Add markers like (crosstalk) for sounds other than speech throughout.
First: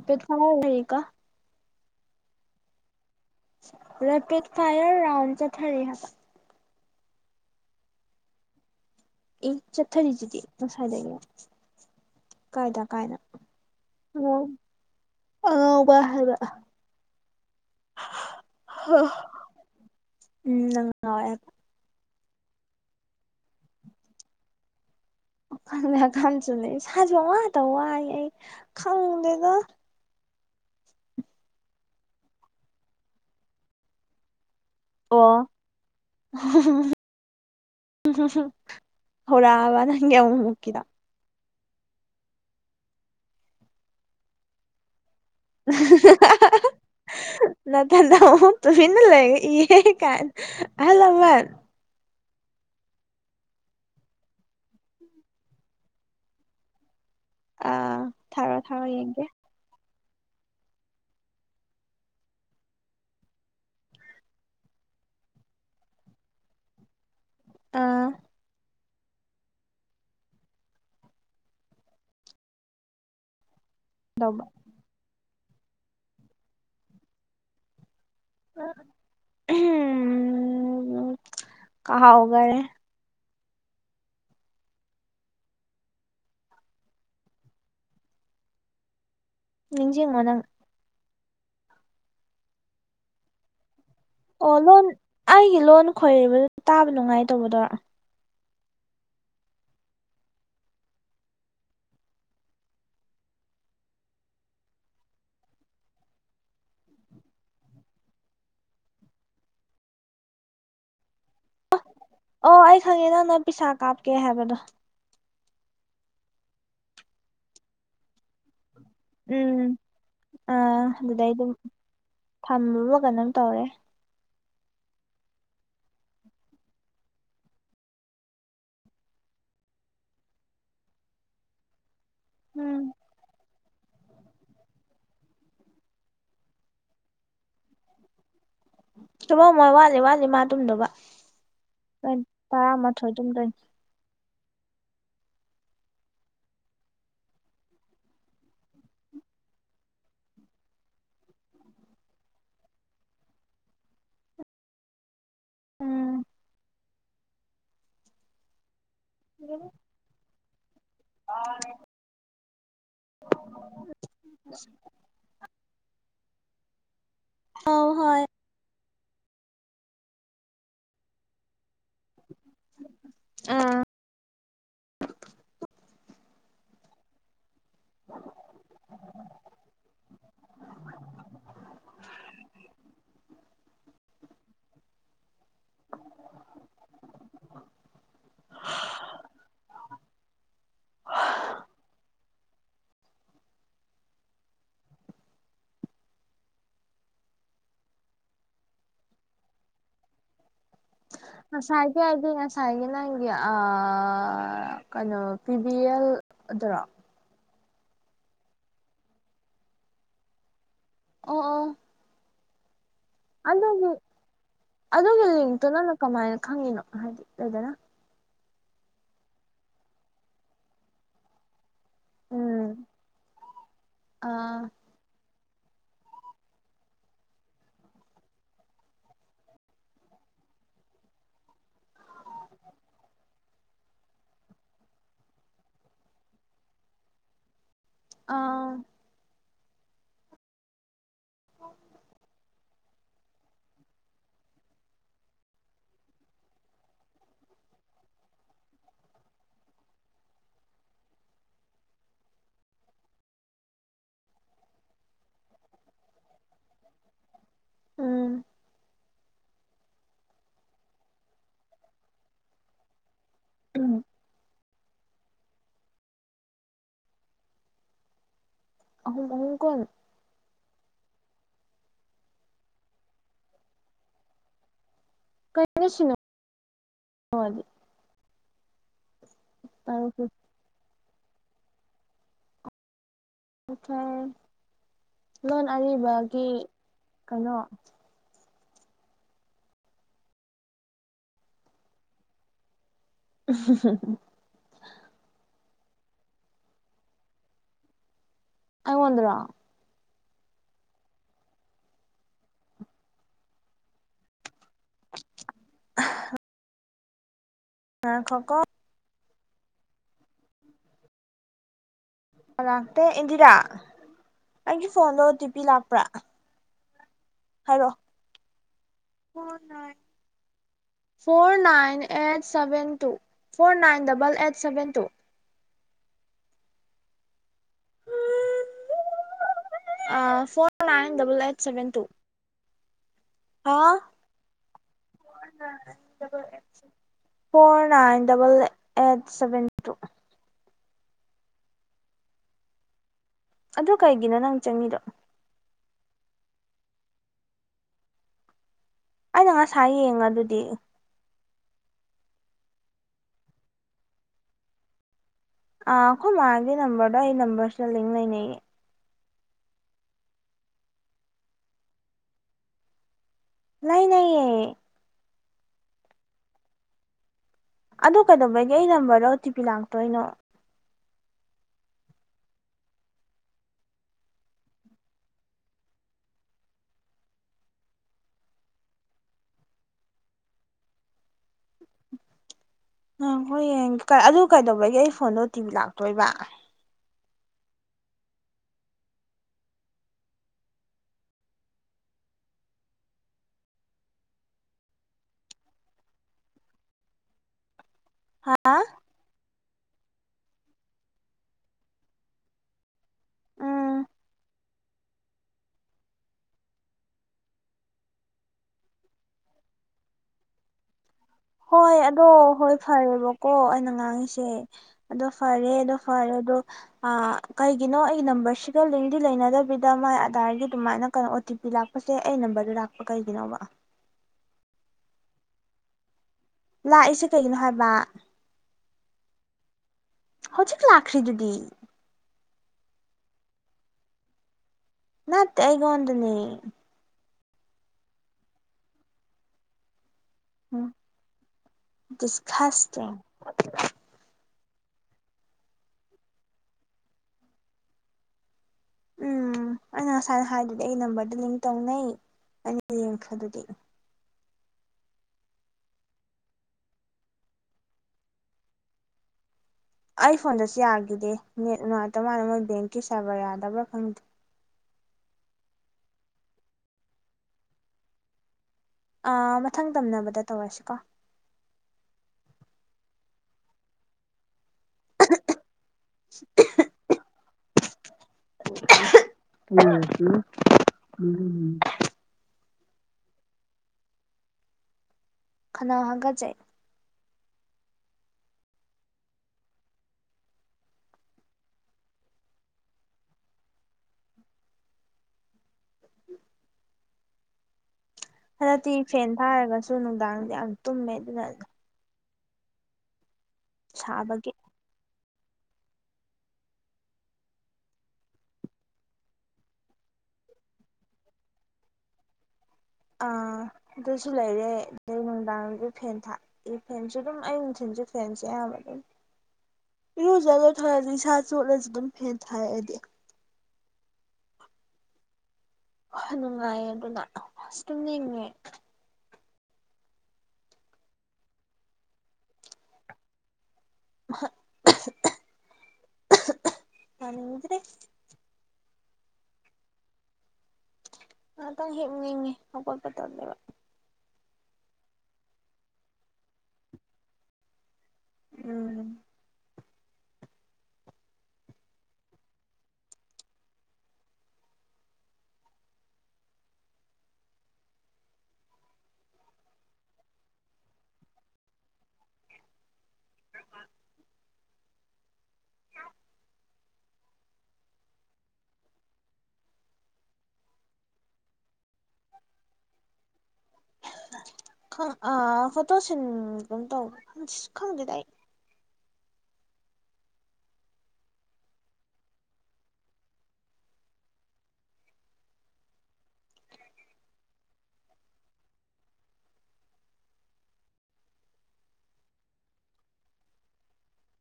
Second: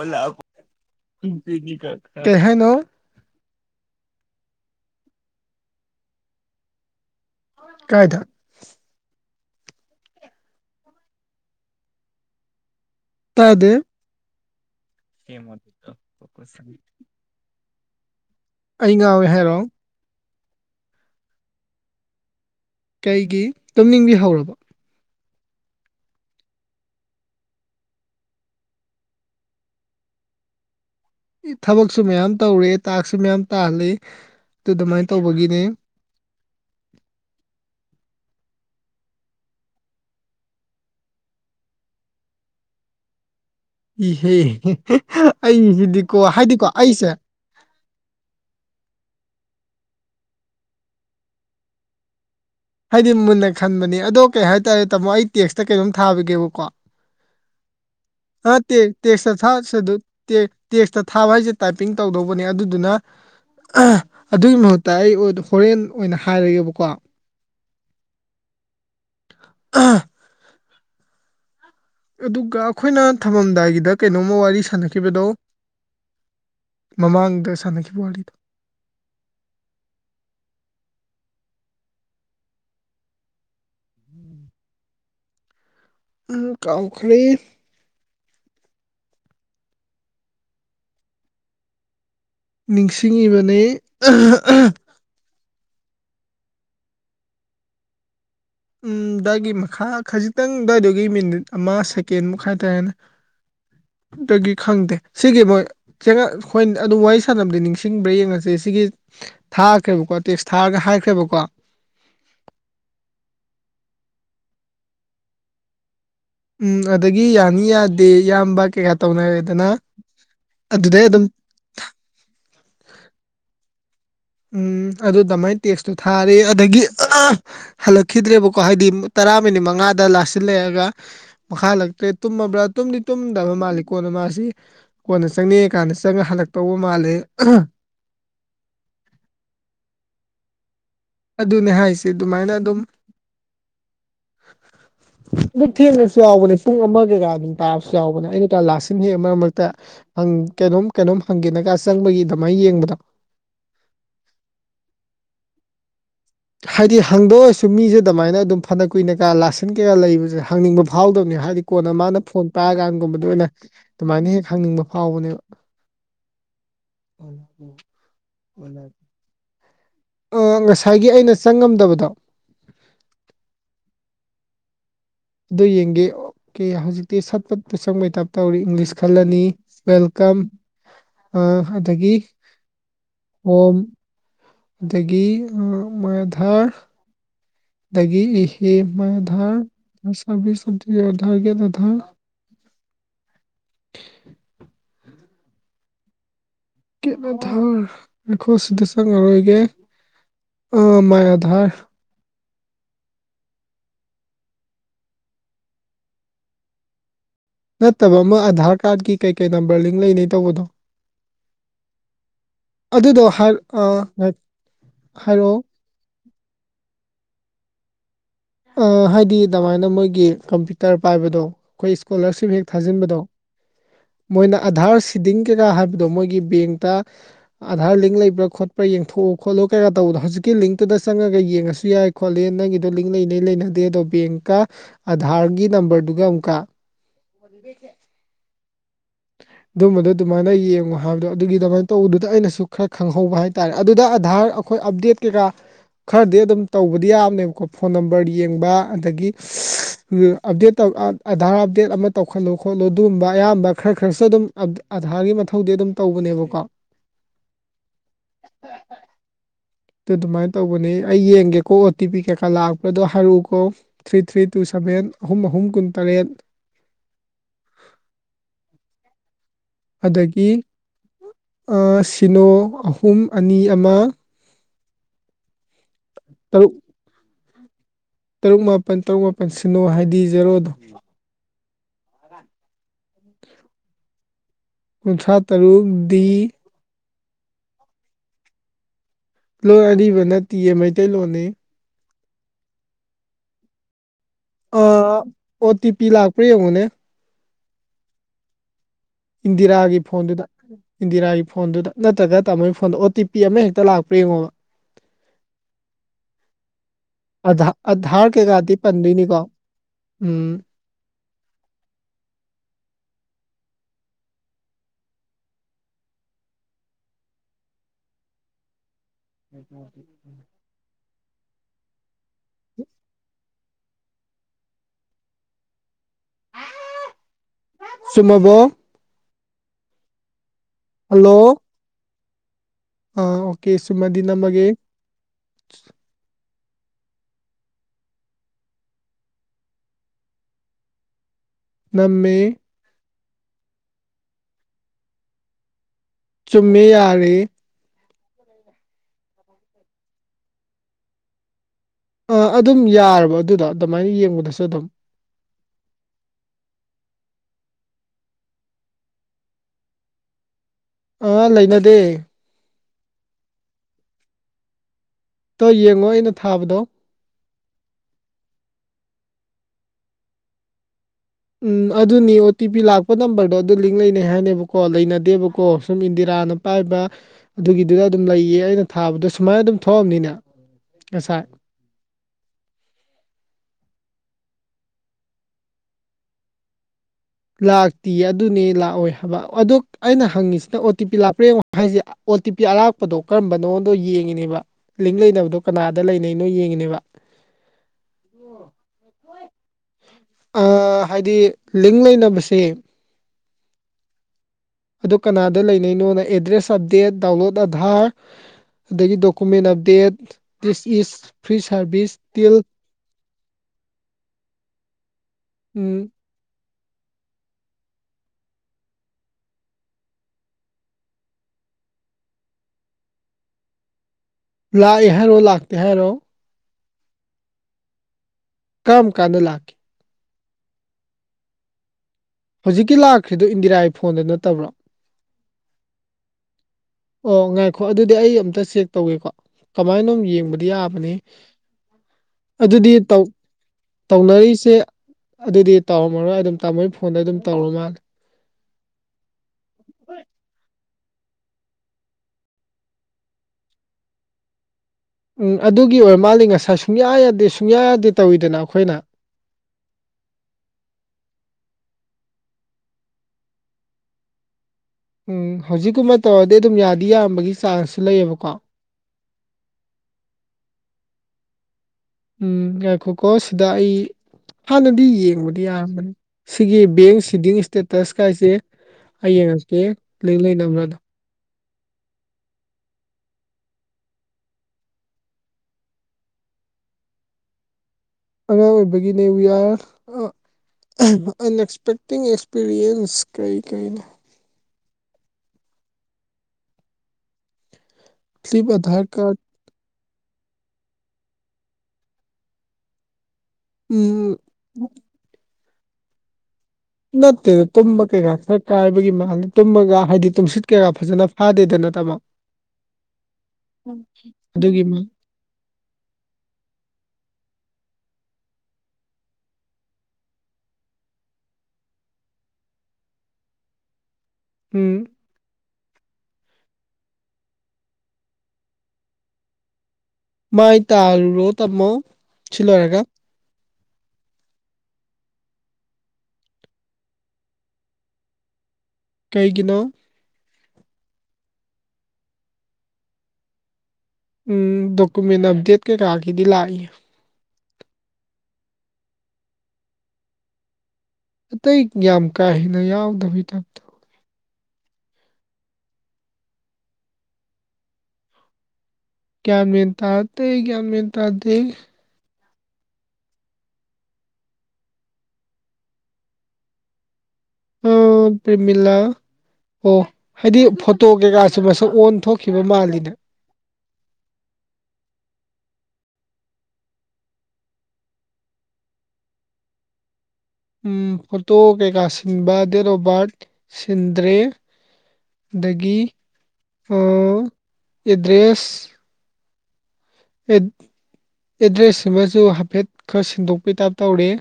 (unintelligible) (unintelligible) ꯀꯩ ꯍꯥꯢꯅꯣ ꯔꯦꯄꯤꯠ ꯐꯌꯔ ꯔꯥꯎꯟ ꯆꯥꯊꯔꯤ ꯍꯥꯏꯕ ꯀꯥꯏꯗ ꯑꯦ ꯆꯠꯊꯔꯤꯁꯤꯗꯤ ꯉꯁꯥꯏꯗꯒꯤ ꯀꯥꯏꯗ ꯀꯥꯏꯅ ꯇꯗꯦ ꯑꯣ (unintelligible) (inaudible) ꯑꯩ ꯉꯥꯎꯋꯦ ꯍꯥꯏꯔꯣ ꯎꯝ ꯅꯪꯉꯥꯎꯋꯦ ꯀꯩꯒꯤ ꯇꯨꯝꯅꯤꯡꯕꯤ ꯍꯧꯔꯕ (unintelligible) ꯁꯥꯖꯦ ꯄꯪꯋꯥ ꯇ ꯋꯥꯢ ꯑꯩ ꯈꯪꯗꯦꯅ ꯊꯕꯛꯁꯨ ꯃꯌꯥꯝ ꯇꯧꯔꯦ ꯇꯥꯛꯁꯁꯨ ꯃꯌꯥꯝ ꯇꯥꯍꯜꯂꯦ ꯑꯗꯨ ꯑꯗꯨꯃꯥꯏꯅ ꯇꯧꯕꯒꯤꯅꯤ (unintelligible) ꯍꯧꯔꯥꯕ ꯅꯪꯒꯤ ꯑꯃꯨꯛ ꯃꯨꯛꯀꯤꯔ ꯏꯍꯦ ꯑꯩꯁꯤꯗꯤꯀꯣ ꯍꯥꯏꯗꯤꯀꯣ ꯑꯩꯁꯦ ꯅꯊꯟ ꯑꯃꯨꯛ ꯇꯃꯤꯟꯅ ꯂꯩ ꯏꯍꯦ ꯀꯥꯢꯅ ꯑꯍꯟ ꯂꯃꯥꯟ ꯍꯥꯏꯗꯤ ꯃꯨꯟꯅ ꯈꯟꯕꯅꯦ ꯑꯗꯣ ꯀꯩ ꯍꯥꯏꯇꯥꯔꯦ ꯇꯥꯃꯣ ꯑꯩ ꯇꯦꯛꯁꯇ ꯀꯩꯅꯣꯝ ꯊꯥꯕꯅꯦꯕꯀꯣ ꯑꯥ ꯊꯥꯔꯣ ꯑꯥ ꯊꯥꯔꯣ ꯌꯦꯡꯒꯦ ꯇꯦꯛꯁ ꯇꯦꯛ (unintelligible) ꯑꯗꯨ ꯇꯦꯛ ꯇꯦꯛꯁꯇ ꯊꯥꯕ ꯍꯥꯏꯁꯦ ꯇꯥꯏꯄꯤꯡ ꯇꯧꯗꯧꯕꯅꯦ ꯑꯗꯨꯗꯨꯅ ꯑꯗꯨꯒꯤ ꯃꯍꯨꯠꯇ ꯑꯩꯑꯣꯢ ꯍꯣꯔꯦꯟ ꯑꯣꯏꯅ ꯍꯥꯏꯔꯒꯦꯕꯀꯣ ꯑꯥ ꯑ (unintelligible) ꯑꯗꯨꯒ ꯑꯩꯈꯣꯏꯅ ꯊꯝꯃꯝꯗꯥꯏꯒꯤꯗ ꯀꯩꯅꯣꯝꯃ ꯀꯩꯗꯧꯕ ꯋꯥꯔꯤ ꯁꯥꯟꯅꯈꯤꯕꯗꯣ ꯃꯃꯥꯡꯗ ꯁꯥꯟꯅꯈꯤꯕ ꯋꯥꯔꯤꯗꯣ (unintelligible) ꯀꯥꯎꯒꯔꯦ ꯎꯝ ꯀꯥꯎꯈꯔꯦ ꯅꯤꯡꯁꯤꯡ ꯉꯣ ꯅꯪ ꯅꯤꯡꯁꯤꯡꯉꯤꯕꯅꯦ ꯑꯣ ꯂꯣꯟ ꯑꯩꯒꯤ ꯂꯣꯟ ꯈꯣꯏꯔꯤꯕꯗꯨ ꯇꯥꯕ ꯅꯨꯡꯉꯥꯏꯇꯧꯕꯗꯔꯥ ꯎꯝ ꯑꯗꯨꯋꯥꯏꯒꯤ ꯃꯈꯥ ꯈꯖꯤꯛꯇꯪ ꯑꯗꯨꯋꯥꯏꯗꯨꯒꯤ ꯃꯤꯅꯤꯠ ꯑꯃ ꯁꯦꯀꯦꯟꯃꯨꯛ ꯍꯥꯏꯇꯥꯔꯦꯅꯦ ꯗꯒꯤ ꯈꯪꯗꯦ ꯁꯤꯒꯤ ꯃꯣꯏ ꯆꯥꯉꯥ ꯍꯣꯏ ꯑꯗꯨ ꯋꯥꯔꯤ ꯁꯥꯟꯅꯕꯗꯤ ꯅꯤꯡꯁꯤꯡꯕ꯭ꯔꯥ ꯌꯦꯡꯉꯁꯤ ꯁꯤꯒꯤ ꯊꯥꯈ꯭ꯔꯦꯕꯀꯣ ꯇꯦꯛꯁ ꯊꯥꯔꯒ ꯍꯥꯏꯈ꯭ꯔꯦꯕꯀꯣ ꯑ ꯑꯣ ꯑꯩ ꯈꯪꯉꯦ ꯅꯪꯅ ꯄꯩꯁꯥ ꯀꯥꯞꯀꯦ ꯍꯥꯏꯕꯗꯣ ꯎꯝ ꯑꯗꯒꯤ ꯌꯥꯅꯤ ꯌꯥꯗꯦ ꯏꯌꯥꯝꯕ ꯀꯩꯀꯥ ꯎꯝ ꯇꯧꯅꯔꯦꯗꯅ ꯑꯥ ꯑꯗꯨꯗꯩ ꯑꯗꯨꯝ ꯊꯝꯃꯕ ꯀꯩꯅꯣꯝ ꯇꯧꯔꯦ ꯎꯝ ꯑꯗꯨꯗꯃꯥꯏꯅ ꯇꯦꯛꯁꯇꯨ ꯊꯥꯔꯦ ꯑꯗꯒꯤ ꯑꯥꯥ ꯍꯜꯂꯛꯈꯤꯗ꯭ꯔꯦꯕꯀꯣ ꯍꯥꯏꯗꯤ ꯇꯔꯥ ꯃꯤꯅꯤꯠ ꯃꯉꯥꯗ ꯂꯥꯁ ꯁꯤꯜ ꯂꯩꯔꯒ ꯃꯈꯥ ꯍꯜꯂꯛꯇ꯭ꯔꯦ ꯇꯨꯝꯃꯕ꯭ꯔꯥ ꯎꯝ ꯇꯨꯝꯗꯤ ꯇꯨꯝꯗꯕ ꯃꯥꯜꯂꯤ ꯀꯣꯟꯅ ꯃꯥꯁꯤ ꯀꯣꯟꯅ ꯆꯪꯅꯤꯡꯉꯀꯥꯟꯗ ꯆꯪꯉ ꯍꯜꯂꯛꯇꯧꯕ ꯃꯥꯜꯂꯦ ꯇꯨꯝꯃꯝꯃꯣꯏ ꯋꯥꯠꯂꯤ ꯋꯥꯠꯂꯤ ꯃꯥ ꯇꯨꯝꯗꯕ ꯑꯗꯨꯅꯦ ꯍꯥꯏꯁꯦ ꯑꯗꯨꯃꯥꯏꯅ ꯑꯗꯨꯝ ꯇꯔꯥꯃꯥꯊꯣꯏ ꯇꯨꯝꯗꯣꯏꯅꯤ (inaudible) ꯑꯗꯨꯝ ꯊꯦꯡꯅꯁꯨ ꯌꯥꯎꯕꯅꯦ ꯄꯨꯡ ꯑꯃ ꯀꯩꯀꯥ ꯑꯗꯨꯝ ꯇꯥꯕꯁꯨ ꯌꯥꯎꯕꯅꯦ ꯑꯩꯅ ꯀ ꯂꯥꯁꯤꯟ ꯍꯦꯛ ꯃꯔꯛ ꯃꯔꯛꯇ ꯪ ꯀꯩꯅꯣꯝ ꯀꯩꯅꯣꯝ ꯍꯪꯒꯦꯅꯒ ꯆꯪꯕꯒꯤ ꯑꯗꯨꯃꯥꯏꯅ ꯌꯦꯡꯕꯗꯣ ꯎꯝ ꯍꯥꯏꯗꯤ ꯍꯪꯗꯣꯛ ꯑꯣꯏꯁꯨ ꯃꯤꯁꯦ ꯑꯗꯨꯃꯥꯏꯅ ꯑꯗꯨꯝ ꯐꯅ ꯀꯨꯏꯅ ꯀꯥ ꯂꯥꯥꯁꯁꯤꯟ ꯀꯩꯥ ꯂꯩꯕꯁꯦ ꯍꯪꯅꯤꯡꯕ ꯐꯥꯎꯗꯕꯅꯦ ꯍꯥꯏꯗꯤ ꯀꯣꯟꯅ ꯃꯥꯅ ꯐꯣꯟ ꯄꯥꯔꯀꯥꯟꯒꯨꯝꯕꯗ ꯑꯣꯏꯅ ꯑꯗꯨꯃꯥꯏꯅ ꯍꯦꯛ ꯍꯪꯅꯤꯡꯕ ꯐꯥꯎꯕꯅꯦꯕ ꯑ ꯍꯣꯏ ꯑ ꯉꯁꯥꯏꯒꯤ ꯑꯩꯅ ꯆꯪꯉꯝꯗꯕꯗꯣ ꯑꯥ ꯑꯗꯨ ꯌꯦꯡꯒꯦ ꯑꯣꯀꯦ ꯍꯧꯖꯤꯛꯇꯤ ꯁꯠꯄ ꯇꯁꯪꯕꯩꯇꯥꯞ ꯇꯧꯔꯤ ꯏꯪꯂꯤꯁ ꯈꯜꯂꯅꯤ ꯋꯦꯜꯀꯝ ꯑ ꯑꯗꯒꯤ ꯍꯣꯝ ꯇꯦꯒꯤ ꯃꯣꯏꯦꯙꯥ ꯂꯗꯒꯤ ꯍꯦ ꯃ ꯑꯙꯔ ꯁꯥ ꯆ ꯑꯙꯥꯒꯠ ꯑꯙꯥ ꯀꯦ ꯑ ꯊꯔ ꯑꯩꯈꯣ ꯁꯤꯗ ꯆꯪꯉꯔꯣꯏꯒꯦ ꯑꯥ ꯃꯌꯥꯙꯥꯔ ꯀ ꯍꯥꯏꯗꯤ ꯉꯁꯥꯏꯒꯤ ꯅꯪꯒꯤ ꯀꯩꯅꯣ ꯄꯤ ꯕꯤ ꯑꯦꯜ ꯑꯗꯨꯔꯥ ꯅꯠꯇꯕ ꯑꯃ ꯑꯙꯥꯔ ꯀꯥꯔꯗꯀꯤ ꯀꯩ ꯀꯩ ꯅꯝꯕꯔ ꯂꯤꯡ ꯂꯩꯅꯩ ꯇꯧꯕꯗꯣ ꯑꯣ ꯑꯥ ꯑꯗꯨꯗꯣ ꯑꯗꯨꯒꯤ ꯍꯥꯏꯔꯛꯑꯣ ꯑꯗꯨꯒꯤ ꯂꯤꯡꯇꯨ ꯅꯪꯅ ꯀꯃꯥꯏꯅ ꯈꯪꯉꯤꯅꯣ ꯍꯥꯏꯗꯤ ꯂꯩꯗꯅ ꯑ ꯍꯥꯏꯗꯤ ꯑꯗꯨꯃꯥꯏꯅ ꯃꯣꯏꯒꯤ ꯀꯝꯄ꯭ꯌꯨꯇꯔ ꯄꯥꯏꯕꯗꯣ ꯑꯩꯈꯣꯏ ꯏꯁꯀꯣꯂꯥꯔꯁꯤꯞ ꯍꯦꯛ ꯎꯝ ꯊꯥꯖꯤꯟꯕꯗꯣ ꯃꯣꯏꯅ ꯑꯥ ꯑꯙꯥꯔ ꯐꯤꯗꯤꯡ ꯀꯩꯀꯥ ꯍꯥꯏꯕꯗꯣ ꯃꯣꯏꯒꯤ ꯕꯦꯡꯇ ꯑꯥꯙꯥꯔ ꯂꯤꯡ ꯂꯩꯕ꯭ꯔꯥ ꯈꯣꯠꯄ꯭ꯔꯥ ꯌꯦꯡꯊꯣꯛꯎ ꯈꯣꯠꯂꯨ ꯀꯩꯀꯥ ꯇꯧꯕꯗꯣ ꯍꯧꯖꯤꯛꯀꯤ ꯂꯤꯡꯇꯨꯗ ꯆꯪꯉꯒ ꯌꯦꯡꯉꯁꯨ ꯌꯥꯏ ꯈꯣꯠꯂꯦ ꯅꯪꯒꯤꯗꯣ ꯂꯤꯡ ꯂꯩꯅꯩ ꯂꯩꯅꯗꯦ ꯑꯗꯣ ꯕꯦꯡꯀ ꯑꯥꯙꯥꯔꯒꯤ ꯅꯝꯕꯔꯗꯨꯒ ꯑꯃꯨꯛꯀ ꯍꯗꯁꯦ ꯑꯥ ꯑꯗꯨꯝꯕꯗꯣ ꯑꯗꯨꯃꯥꯏꯅ ꯌꯦꯡꯉꯣ ꯍꯥꯏꯕꯗꯣ ꯑꯗꯨꯒꯤ ꯑꯗꯨꯃꯥꯏꯅ ꯇꯧꯕꯗꯨꯗ ꯑꯩꯅꯁꯨ ꯈꯔ ꯈꯪꯍꯧꯕ ꯍꯥꯏꯇꯥꯔꯦ ꯑꯗꯨꯗ ꯑꯙꯥꯔ ꯑꯩꯈꯣꯏ ꯑꯞꯗꯦꯠ ꯀꯩꯀꯥ ꯈꯔꯗꯤ ꯑꯗꯨꯝ ꯇꯧꯕꯗꯤ ꯌꯥꯕꯅꯦꯕꯀꯣ ꯐꯣꯟ ꯅꯝꯕꯔ ꯌꯦꯡꯕ ꯑꯗꯒꯤ ꯎꯞꯗꯦꯠ ꯑꯙꯥꯔ ꯑꯞꯗꯦꯠ ꯑꯃ ꯇꯧꯈꯠꯂꯨ ꯈꯣꯠꯂꯨ ꯑꯗꯨꯒꯨꯝꯕ ꯑꯌꯥꯝꯕ ꯈꯔ ꯈꯔꯁꯨ ꯑꯗꯨꯝ ꯑꯙꯥꯔꯒꯤ ꯃꯊꯧꯗꯤ ꯑꯗꯨꯝ ꯇꯧꯕꯅꯦꯕꯀꯣ ꯎꯝ ꯑꯗꯨ ꯑꯗꯨꯃꯥꯏꯅ ꯇꯧꯕꯅꯦ ꯑꯩ ꯌꯦꯡꯒꯦꯀꯣ ꯑꯣ ꯇꯤ ꯄꯤ ꯀꯩꯀꯥ ꯂꯥꯛꯄ꯭ꯔꯥꯗꯣ ꯍꯥꯏꯔꯛꯎꯀꯣ um three three two seven ꯑꯍꯨꯝ ꯑꯍꯨꯝ ꯀꯨꯟꯇꯔꯦꯠ ꯑꯍꯨꯝ ꯑꯍꯨꯝ ꯀꯨꯟ ꯑꯗꯒꯤ ꯁꯤꯅꯣ ꯑꯍꯨꯝ ꯑꯅꯤ ꯑꯃ ꯇꯔꯨꯛ ꯀꯩꯅꯩꯅꯁꯤꯅꯗꯤ ꯇꯔꯨꯛ ꯃꯥꯄꯜ ꯇꯔꯨꯛ ꯃꯥꯄꯜ ꯁꯤꯅꯣ ꯇꯔꯨꯛ ꯍꯥꯏꯗꯤ ꯖꯦꯔꯣꯗꯣ ꯑꯩꯣꯏ ꯀꯨꯟꯊ꯭ꯔꯥ ꯂꯣꯟ ꯇꯔꯨꯛ ꯑꯔꯤꯕꯒꯤ ꯗꯤ ꯀꯩꯅꯣ ꯂꯣꯟ ꯑꯔꯤꯕ ꯅꯠꯇꯦꯌꯦ ꯃꯩꯇꯩꯂꯣꯟꯅꯤ ꯎ ꯑꯣ ꯇꯤ ꯄꯤ ꯂꯥꯛꯄ꯭ꯔꯥ ꯌꯦꯡꯉꯣꯅꯦ ꯑꯩꯉꯣꯟ꯭ꯗꯔꯥ ꯗꯤꯔꯥꯒꯤ ꯐꯣꯟꯗꯨꯗ ꯏꯟꯗꯤꯔꯥꯒꯤ ꯐꯣꯟꯗꯨꯗ ꯅꯠꯇ꯭ꯔꯒ ꯇꯥꯃꯣꯒꯤ ꯐꯣꯟꯗ ꯑꯣ ꯇꯤ ꯄꯤ ꯑꯃ ꯍꯦꯛꯇ ꯂꯥꯛꯄ꯭ꯔꯥ ꯌꯦꯡꯉꯣꯕ ꯑꯙꯥ ꯑꯙꯔ ꯉꯥꯏꯈꯣꯀꯣ ꯀꯩꯒꯗꯤ ꯄꯟꯗꯣꯏꯅꯤꯀꯣ ꯎꯝ ꯂꯥꯛꯇꯦ ꯏꯟꯗꯤꯔꯥ ꯅꯪꯒꯤ ꯐꯣꯟꯗ ꯑꯣ ꯇꯤ ꯄꯤ ꯂꯥꯛꯄ꯭ꯔꯥ ꯍꯥꯏꯔꯣ four nine eight seven two four nine double eight seven two ꯆꯨꯝꯃꯥꯕꯣ ꯑ four nine double eight seven two ꯑ ꯑꯣꯀꯦ ꯍꯥ ꯆꯨꯝꯃꯗꯤ ꯅꯝꯃꯒꯦ (unintelligible) four nine double eight seven two ꯅꯝꯃꯦ ꯑꯗꯨ ꯀꯩꯒꯤꯅꯣ ꯅꯪ ꯆꯪꯉꯤꯗꯣ ꯆꯨꯝꯃꯦ ꯌꯥꯔꯦ ꯑꯩꯅ ꯉꯁꯥꯏ ꯌꯦꯡꯉ ꯑꯗꯨꯗꯤ ꯑ ꯑꯗꯨꯝ ꯌꯥꯔꯕ ꯑꯗꯨꯗ ꯑꯗꯨꯃꯥꯏꯅ ꯌꯦꯡꯕꯗꯁꯨ ꯑꯗꯨꯝ ꯑ ꯑꯩꯈꯣꯏ ꯃꯥꯒꯤ ꯅꯝꯕꯔꯗꯣ ꯑꯩ ꯅꯝꯕꯔꯁꯤꯗ ꯂꯤꯡ ꯂꯩꯅꯩꯌꯦ ꯑꯥ ꯂꯩꯅꯗꯦ ꯂꯩꯅꯩꯌꯦ ꯇꯣ ꯌꯦꯡꯉꯣ ꯑꯩꯅ ꯊꯥꯕꯗꯣ ꯑꯗ‌ꯣ ꯀꯩꯗꯧꯕꯩꯒꯤ ꯑꯩ ꯅꯝꯕꯔꯗ ꯑꯣ ꯇꯤ ꯄꯤ ꯂꯥꯛꯇꯣꯏꯅꯣ ꯎꯝ ꯑꯗꯨꯅꯤ ꯑꯣ ꯇꯤ ꯄꯤ ꯂꯥꯛꯄ ꯅꯝꯕꯔꯗꯣ ꯑꯗꯨ ꯂꯤꯡ ꯂꯩꯅꯩ ꯍꯥꯏꯅꯦꯕꯀꯣ ꯂꯩꯅꯗꯦꯕꯀꯣ ꯁꯨꯝ ꯏꯟꯗꯤꯔꯥꯅ ꯄꯥꯏꯕ ꯑꯗꯨꯒꯤꯗꯨꯗ ꯑꯗꯨꯝ ꯂꯩꯌꯦ ꯑꯩꯅ ꯊꯥꯕꯗꯣ ꯁꯨꯃꯥꯏꯅ ꯑꯗꯨꯝ ꯊꯣꯛꯑꯕꯅꯤꯅꯦ ꯉꯁꯥꯏ ꯑ ꯍꯣꯏꯌꯦꯡ ꯑꯗꯨ ꯀꯩꯗꯧꯕꯒꯤ ꯑꯩ ꯐꯣꯟꯗꯣ ꯑꯣꯇꯤꯚꯤ ꯂꯥꯛꯇꯣꯏꯕ ꯂꯥꯛꯇꯤꯌ‌ꯦ ꯑꯗꯨꯅꯦ ꯂꯥꯛꯑꯣꯏ ꯍꯥꯏꯕ ꯑꯗꯨ ꯑꯩꯅ ꯍꯪꯉꯤꯁꯤꯅ ꯑꯣ ꯇꯤ ꯄꯤ ꯂꯥꯛꯄ꯭ꯔ ꯌꯦꯡꯉ‌ꯣ ꯍꯥꯏꯁꯦ ꯑꯣ ꯇꯤ ꯄꯤ ꯑꯔꯥꯛꯄꯗꯣ ꯀꯔꯝꯕꯅꯣꯗꯣ ꯌꯦꯡꯉꯤꯅꯦꯕ ꯂꯤꯡ ꯂꯩꯅꯕꯗꯣ ꯀꯅꯥꯗ ꯂꯩꯅꯩꯅꯣ ꯌꯦꯡꯉꯤꯅꯦꯕ ꯍꯥꯥ ꯑꯥ ꯍꯥꯏꯗꯤ ꯂꯤꯡ ꯂꯩꯅꯕꯁꯦ ꯎꯝ ꯑꯗꯨ ꯀꯅꯥꯗ ꯂꯩꯅꯩꯅꯣꯅ ꯑꯦꯗ꯭ꯔꯦꯁ ꯑꯞꯗꯦꯠ ꯗꯥꯎꯟꯂꯣꯠ ꯑꯗꯥꯥꯔ ꯑꯗꯒꯤ document update this is free ꯍꯣꯏ ꯁꯥꯔꯚꯤꯁ ꯑꯗꯣ ꯇꯤꯜ ꯍꯣꯏ ꯐꯔꯦꯕꯀꯣ ꯑꯩꯅ ꯉꯥꯡꯏꯁꯦ ꯑꯣ ꯐꯔꯦ ꯑꯗꯣ ꯎꯝ ꯐꯔꯦ ꯑꯗꯣ ꯑꯥ ꯀꯩꯒꯤꯅꯣ ꯑꯩꯒꯤ ꯅꯝꯕꯔꯁꯤꯒ ꯂꯤꯡꯗꯤ ꯂꯩꯅꯗꯕꯤꯗ ꯃꯥꯏ ꯑꯙꯥꯔꯒꯤ ꯑꯗꯨꯃꯥꯏꯅ ꯀꯩꯅꯣ ꯑꯣ ꯇꯤ ꯄꯤ ꯂꯥꯛ ꯃꯁꯦ ꯑꯩ ꯅꯝꯕꯔꯗ ꯂꯥꯛꯄ ꯀꯩꯒꯤꯅꯣꯕ ꯂꯥꯛꯑꯦ ꯍꯥꯏꯔꯣ ꯂꯥꯛꯇꯦ ꯍꯥꯏꯔꯣ ꯂꯥꯛꯏꯁꯦ ꯀꯩꯒꯤꯅꯣ ꯍꯥꯏꯕ ꯀꯝ ꯀꯥꯟꯅ ꯂꯥꯛꯀ‌ꯦ ꯍꯧꯖꯤꯛ ꯂꯈ꯭ꯔꯤꯗꯨꯗꯤ ꯍꯧꯖꯤꯛꯀꯤ ꯂꯥꯛꯈ꯭ꯔꯤꯗꯣ ꯏꯟꯗꯤꯔꯥꯒꯤ ꯐꯣꯟꯗ ꯅꯠꯇꯕ꯭ꯔꯣ ꯅꯠꯇ‌ꯦ ꯑꯩꯉ‌ꯣꯟꯗꯅꯤ ꯑꯣ ꯉꯥꯏꯈꯣ ꯑꯗꯨꯗꯤ ꯑꯩ ꯑꯝꯇ ꯆꯦꯛ ꯇꯧꯒꯦꯀꯣ ꯀꯃꯥꯏꯅꯣ ꯌꯦꯡꯕꯅ ꯎꯝ ꯌꯥꯕꯅꯤ ꯑꯗꯨꯗꯤ ꯗꯤꯁꯀꯥꯁꯇꯤꯡ ꯇꯧ ꯇꯧꯅꯔꯛꯏꯁꯦ ꯑꯗꯨꯗꯤ ꯇꯧꯔꯝꯃꯔꯣꯏ ꯑꯗꯨꯝ ꯇꯥꯃꯣ ꯐꯣꯟꯗ ꯑꯗꯨꯝ ꯇꯧꯔ ꯃꯥꯜꯂꯦ ꯎꯝ ꯑꯩꯅ ꯉꯁꯥꯏꯅ ꯍꯥꯏꯗꯨꯗꯤ ꯑꯩ ꯅꯝꯕꯔꯗ ꯂꯤꯡ ꯇꯧꯅꯩ ꯑꯩꯅ ꯌꯦꯡꯈ꯭ꯔ ꯑꯗꯨꯗꯤ ꯎꯝ ꯑꯗꯨꯒꯤ ꯑꯣꯏꯔ ꯃꯥꯜꯂꯤ ꯉꯁꯥꯏ ꯁꯨꯡꯌꯥ ꯌꯥꯗꯦ ꯁꯨꯡꯌꯥ ꯌꯥꯗꯦ ꯇꯧꯋꯤꯗꯅ ꯑꯩꯈꯣꯏꯅ ꯑꯩ ꯐꯣꯟꯗꯁꯨ ꯌꯥꯒꯤꯗꯦ ꯅꯦꯠ ꯅꯨꯡꯉꯥꯏꯇꯕ ꯃꯥꯅ ꯃꯣꯏ ꯕꯦꯡꯀꯤ ꯁꯥꯚꯔ ꯌꯥꯗꯕ꯭ꯔꯥ ꯈꯪꯗꯦ ꯎꯝ ꯍꯧꯖꯤꯛꯀꯨꯝꯕ ꯇꯧꯔꯗꯤ ꯑꯗꯨꯝ ꯌꯥꯗꯤ ꯌꯥꯝꯕꯒꯤ ꯆꯥꯟꯁꯁꯨ ꯂꯩꯌꯦꯕꯀꯣ ꯑꯥ ꯃꯊꯪ ꯇꯝꯅꯕꯗ ꯇꯧꯔꯁꯤꯀꯣ ꯎꯝ ꯌꯥꯏꯈꯣꯀꯣ ꯁꯤꯗ ꯑꯩ ꯍꯥꯟꯅꯗꯤ ꯌꯦꯡꯕꯗꯤ ꯌꯥꯝꯒꯅꯤ ꯁꯤꯒꯤ ꯕꯦꯡ ꯁꯤꯗꯤꯡ ꯏꯁꯇꯦꯇꯁ ꯀꯥꯏꯁꯦ ꯍ ꯌꯦꯡꯉꯛꯀꯦ ꯂꯤꯡ ꯂꯩꯅꯕ꯭ꯔꯥꯗꯣ ꯎꯝ ꯈꯅꯥꯎ ꯍꯥꯒꯠꯆꯩ ꯑꯉꯥꯡ ꯑꯣꯏꯕꯒꯤꯅꯦ ꯋꯤ ꯑꯥꯔ ꯑꯟꯑꯛꯁꯄꯦꯛꯛꯇꯤꯡ ꯑꯦꯛꯁꯄꯤꯔꯤꯌꯦꯟꯁ ꯀꯩ ꯀꯩꯅ ꯐ꯭ꯂꯤꯞ ꯍꯟꯗꯛꯇꯤ ꯑꯙꯥꯔ ꯐꯦꯟ ꯀꯥꯔꯠ ꯊꯥꯔꯒꯁꯨ ꯅꯨꯡꯗꯥꯡꯗꯤ ꯌꯥꯝ ꯇꯨꯝꯃꯦ ꯑꯗꯨꯅ ꯎꯝ ꯁꯥꯕꯒꯤ ꯅꯠꯇꯦꯗ ꯇꯨꯝꯕ ꯀꯩꯀꯥ ꯈꯔ ꯀꯥꯏꯕꯒꯤ ꯃꯥꯡꯗꯦ ꯇꯨꯝꯃꯒ ꯍꯥꯏꯗꯤ ꯇꯨꯝꯁꯤꯠ ꯀꯩꯀꯥ ꯐꯖꯅ ꯐꯥꯗꯦꯗ ꯇꯥꯃ‌ꯣ ꯑꯥ ꯑꯗꯨꯁꯨ ꯂꯩꯔꯦ ꯑꯗꯨꯒꯤ ꯃꯥ ꯑꯗꯩ ꯅꯨꯡꯗꯥꯡꯗ ꯐꯦꯟ ꯊꯥ ꯑꯦ ꯐꯦꯟꯁꯨ ꯑꯗꯨꯝ ꯑꯩꯌꯨ ꯅꯨꯡꯊꯤꯟꯁꯨ ꯐꯦꯟꯁꯦ ꯑꯌꯥꯝꯕ ꯑꯗꯨꯝ ꯏꯔꯨꯖꯂ ꯊꯔꯁꯨ ꯏꯁꯥ ꯆꯣꯠꯂꯁꯤ ꯑꯗꯨꯝ ꯐꯦꯟ ꯊꯥꯏ ꯑꯩꯗꯤ ꯎꯝ ꯍ ꯅꯨꯡꯉꯥꯏꯌꯦ ꯑꯗꯨꯅ ꯑꯁ ꯇꯨꯝꯅꯤꯡꯉꯦ ꯃꯥꯏ ꯇꯥꯔꯨꯔꯣ ꯇꯥꯃꯣ ꯁꯤ ꯂ‌ꯣꯏꯔꯒꯥ (unintelligible) ꯀꯩꯒꯤꯅꯣ ꯉꯥꯛꯇꯪ ꯍꯤꯞꯅꯤꯡꯉ‌ꯦ ꯍꯧꯒꯠꯄ ꯇꯜꯂ‌ꯦꯕ ꯎꯝ ꯗꯣꯀꯨꯃꯦꯟ ꯑꯞꯗꯦꯠ ꯀꯩꯀꯥꯒꯤꯗꯤ ꯂꯥꯛꯏ ꯎꯝ ꯑꯇꯩ ꯌꯥꯝ ꯀꯥ ꯍꯦꯟꯅ ꯌꯥꯎꯗꯕꯩ ꯇꯥꯏꯞꯇ ꯒ꯭ꯌꯥꯟ ꯃꯦꯟ ꯇꯥꯗ‌ꯦ ꯒ꯭ꯌꯥꯟ ꯃꯦꯟ ꯇꯥꯗ‌ꯦ (unintelligible) ꯍ‌ꯣ ꯄ꯭ꯔ‌ꯦꯃꯤꯂꯥ ꯑꯣ ꯍꯥꯏꯗꯤ ꯐꯣꯇꯣ ꯀꯩꯀꯥꯁꯨ ꯃꯁꯛ ꯑꯣꯟ ꯊꯣꯛꯈꯤꯕꯩ ꯃꯥꯜꯂꯤꯅꯦ ꯈꯪ ꯑ ꯐꯣꯇꯣ ꯁꯤꯟꯒꯨꯝ ꯇꯧꯕ ꯈꯪꯗꯦꯗ ꯑꯩ ꯎꯝ ꯐꯣꯇꯣ ꯀꯩꯀꯥ ꯁꯤꯟꯕ ꯗꯦꯠ ꯑꯣꯐ ꯕꯥꯔꯠ ꯁꯤꯟꯗ꯭ꯔꯤ ꯑꯗꯒꯤ ꯑꯣ ꯑꯦꯗ꯭ꯔꯦꯁ ꯑ‌ꯦꯗ ꯑꯦꯗ꯭ꯔꯦꯁ ꯁꯤꯃꯁꯨ ꯍꯥꯏꯐꯦꯠ ꯈꯔ ꯁꯤꯟꯗꯣꯛꯄꯤ ꯇꯥꯏꯞ ꯇꯧꯔ‌ꯦ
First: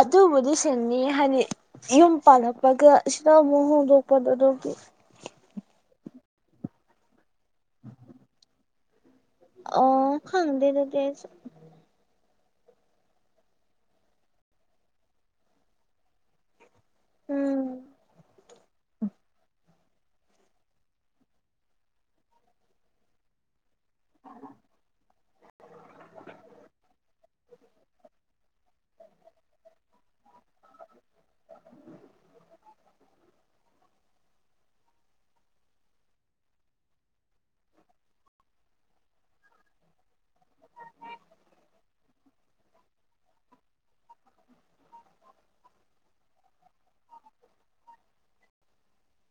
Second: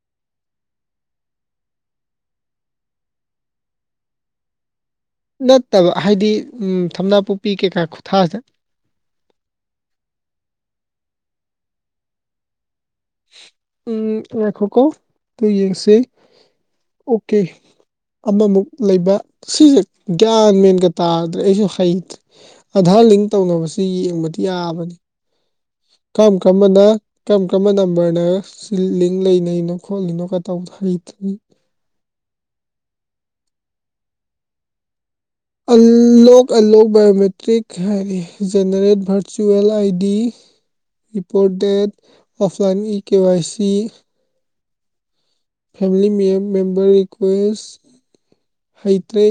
ꯑꯗꯨꯕꯨꯗꯤ ꯁꯤꯟꯅꯤ ꯍꯥꯏꯗꯤ ꯌꯨꯝ ꯄꯥꯜꯂꯛꯄꯒ ꯁꯤꯗ ꯃꯨꯛ ꯍꯣꯡꯗꯣꯛꯄꯗ‌ꯣ ꯑꯗꯨꯒꯤ ꯅꯠꯇꯕ ꯍꯥꯏꯗꯤ ꯎꯝ ꯊꯝꯅꯥꯄꯣꯛꯄꯤ ꯀꯩꯀꯥ ꯈꯨꯊꯥꯁ‌ꯦ ꯑ ꯈꯪꯗ‌ꯦ ꯗꯨꯗꯤ ꯑꯩꯁꯨ ꯎꯝ ꯉꯥꯏꯈꯣꯀꯣ ꯗꯨ ꯌꯦꯡꯁꯤ ꯑꯣꯀꯦ ꯎꯝ ꯑꯃꯃꯨꯛ ꯂꯩꯕ ꯁꯤꯁ ꯒ꯭ꯌꯥꯟ ꯃꯦꯟꯒ ꯇꯥꯗ꯭ꯔꯦ ꯑꯩꯁꯨ ꯍꯩꯇ꯭ꯔꯦ ꯑꯙꯥꯔ ꯂꯤꯡ ꯇꯧꯅꯕꯁ ꯁꯤ ꯌꯦꯡꯕꯗꯤ ꯌꯥꯕꯅꯤ ꯀꯝ ꯀꯝꯕꯅ ꯀꯔꯝ ꯀꯔꯝꯕ ꯅꯝꯕꯔꯅ ꯁꯤ ꯂꯤꯡ ꯂꯩꯅꯩꯅꯣ ꯈꯣꯠꯂꯤꯅꯣ ꯀ ꯇꯧꯕꯗ‌ꯣ ꯍꯩꯇ꯭ꯔ‌ꯦ ꯑꯟꯂꯣꯛ ꯑꯟꯂꯣꯛ ꯕꯥꯏꯌ‌ꯣꯃꯦꯇ꯭ꯔꯤꯛ ꯍꯥꯏꯗꯤ generate virtual I D report date offline E K Y C family member request ꯍꯩꯇ꯭ꯔꯦ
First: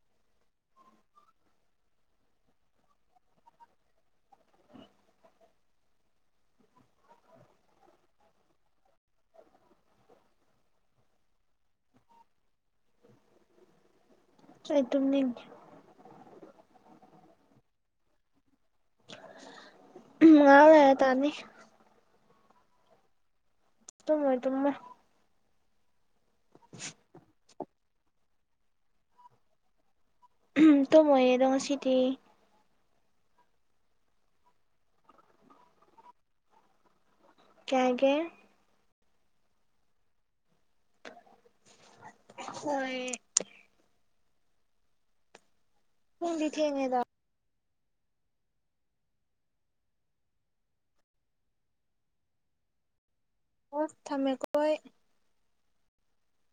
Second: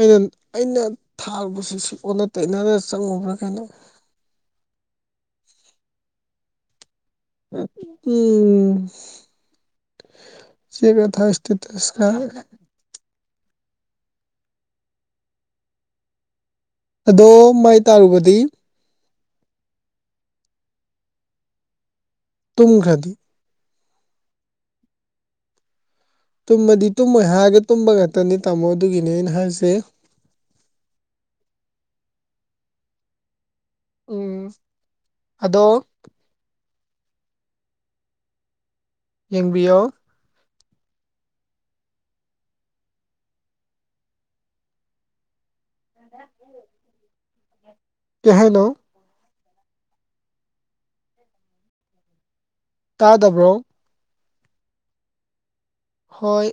ꯑꯩꯅ ꯑꯩꯅ ꯊꯥꯔꯨꯕꯁꯤꯁꯨ ꯑꯣꯟꯅ ꯇꯩꯅꯅ ꯆꯪꯉꯨꯕ꯭ꯔꯥ ꯀꯩꯅꯣ (unintelligible) ꯆꯦꯕ ꯊꯥꯏꯁ ꯇꯤꯇꯁ ꯀꯥꯏ ꯑꯩ ꯇꯨꯝꯅꯤꯡ ꯑꯗꯣ ꯃꯥꯏ ꯇꯥꯔꯨꯕꯗꯤ (unintelligible) ꯇꯥꯅꯤ ꯇꯨꯝꯈ꯭ꯔꯗꯤ ꯇꯨꯝꯃ‌ꯣꯏ ꯇꯨꯝꯃ‌ꯣꯏ ꯇꯨꯝꯃꯗꯤ ꯇꯨꯝꯃꯣꯏ ꯍꯥꯏꯔꯒ ꯇꯨꯝꯕ ꯉꯥꯛꯇꯅꯤ ꯇꯥꯃꯣ ꯑꯗꯨꯒꯤꯅꯤ ꯑꯩꯅ ꯍꯥꯏꯖ‌ꯦ ꯇꯨꯝꯃ‌ꯣꯏꯌ‌ꯦꯗꯥ ꯉꯁꯤꯗꯤ ꯎꯝ ꯑꯗꯣ ꯀꯩ ꯍꯥꯏꯒꯦ ꯌꯦꯡꯕꯤꯌꯣ ꯍꯣꯏ ꯄꯨꯡꯗꯤ ꯊꯦꯡꯉ‌ꯦꯗ ꯀꯩꯍꯥꯏꯅꯣ ꯇꯥꯗꯕ꯭ꯔꯣ ꯑꯣ ꯊꯝꯃꯦꯀ‌ꯣ ꯑꯩ ꯍꯣꯏ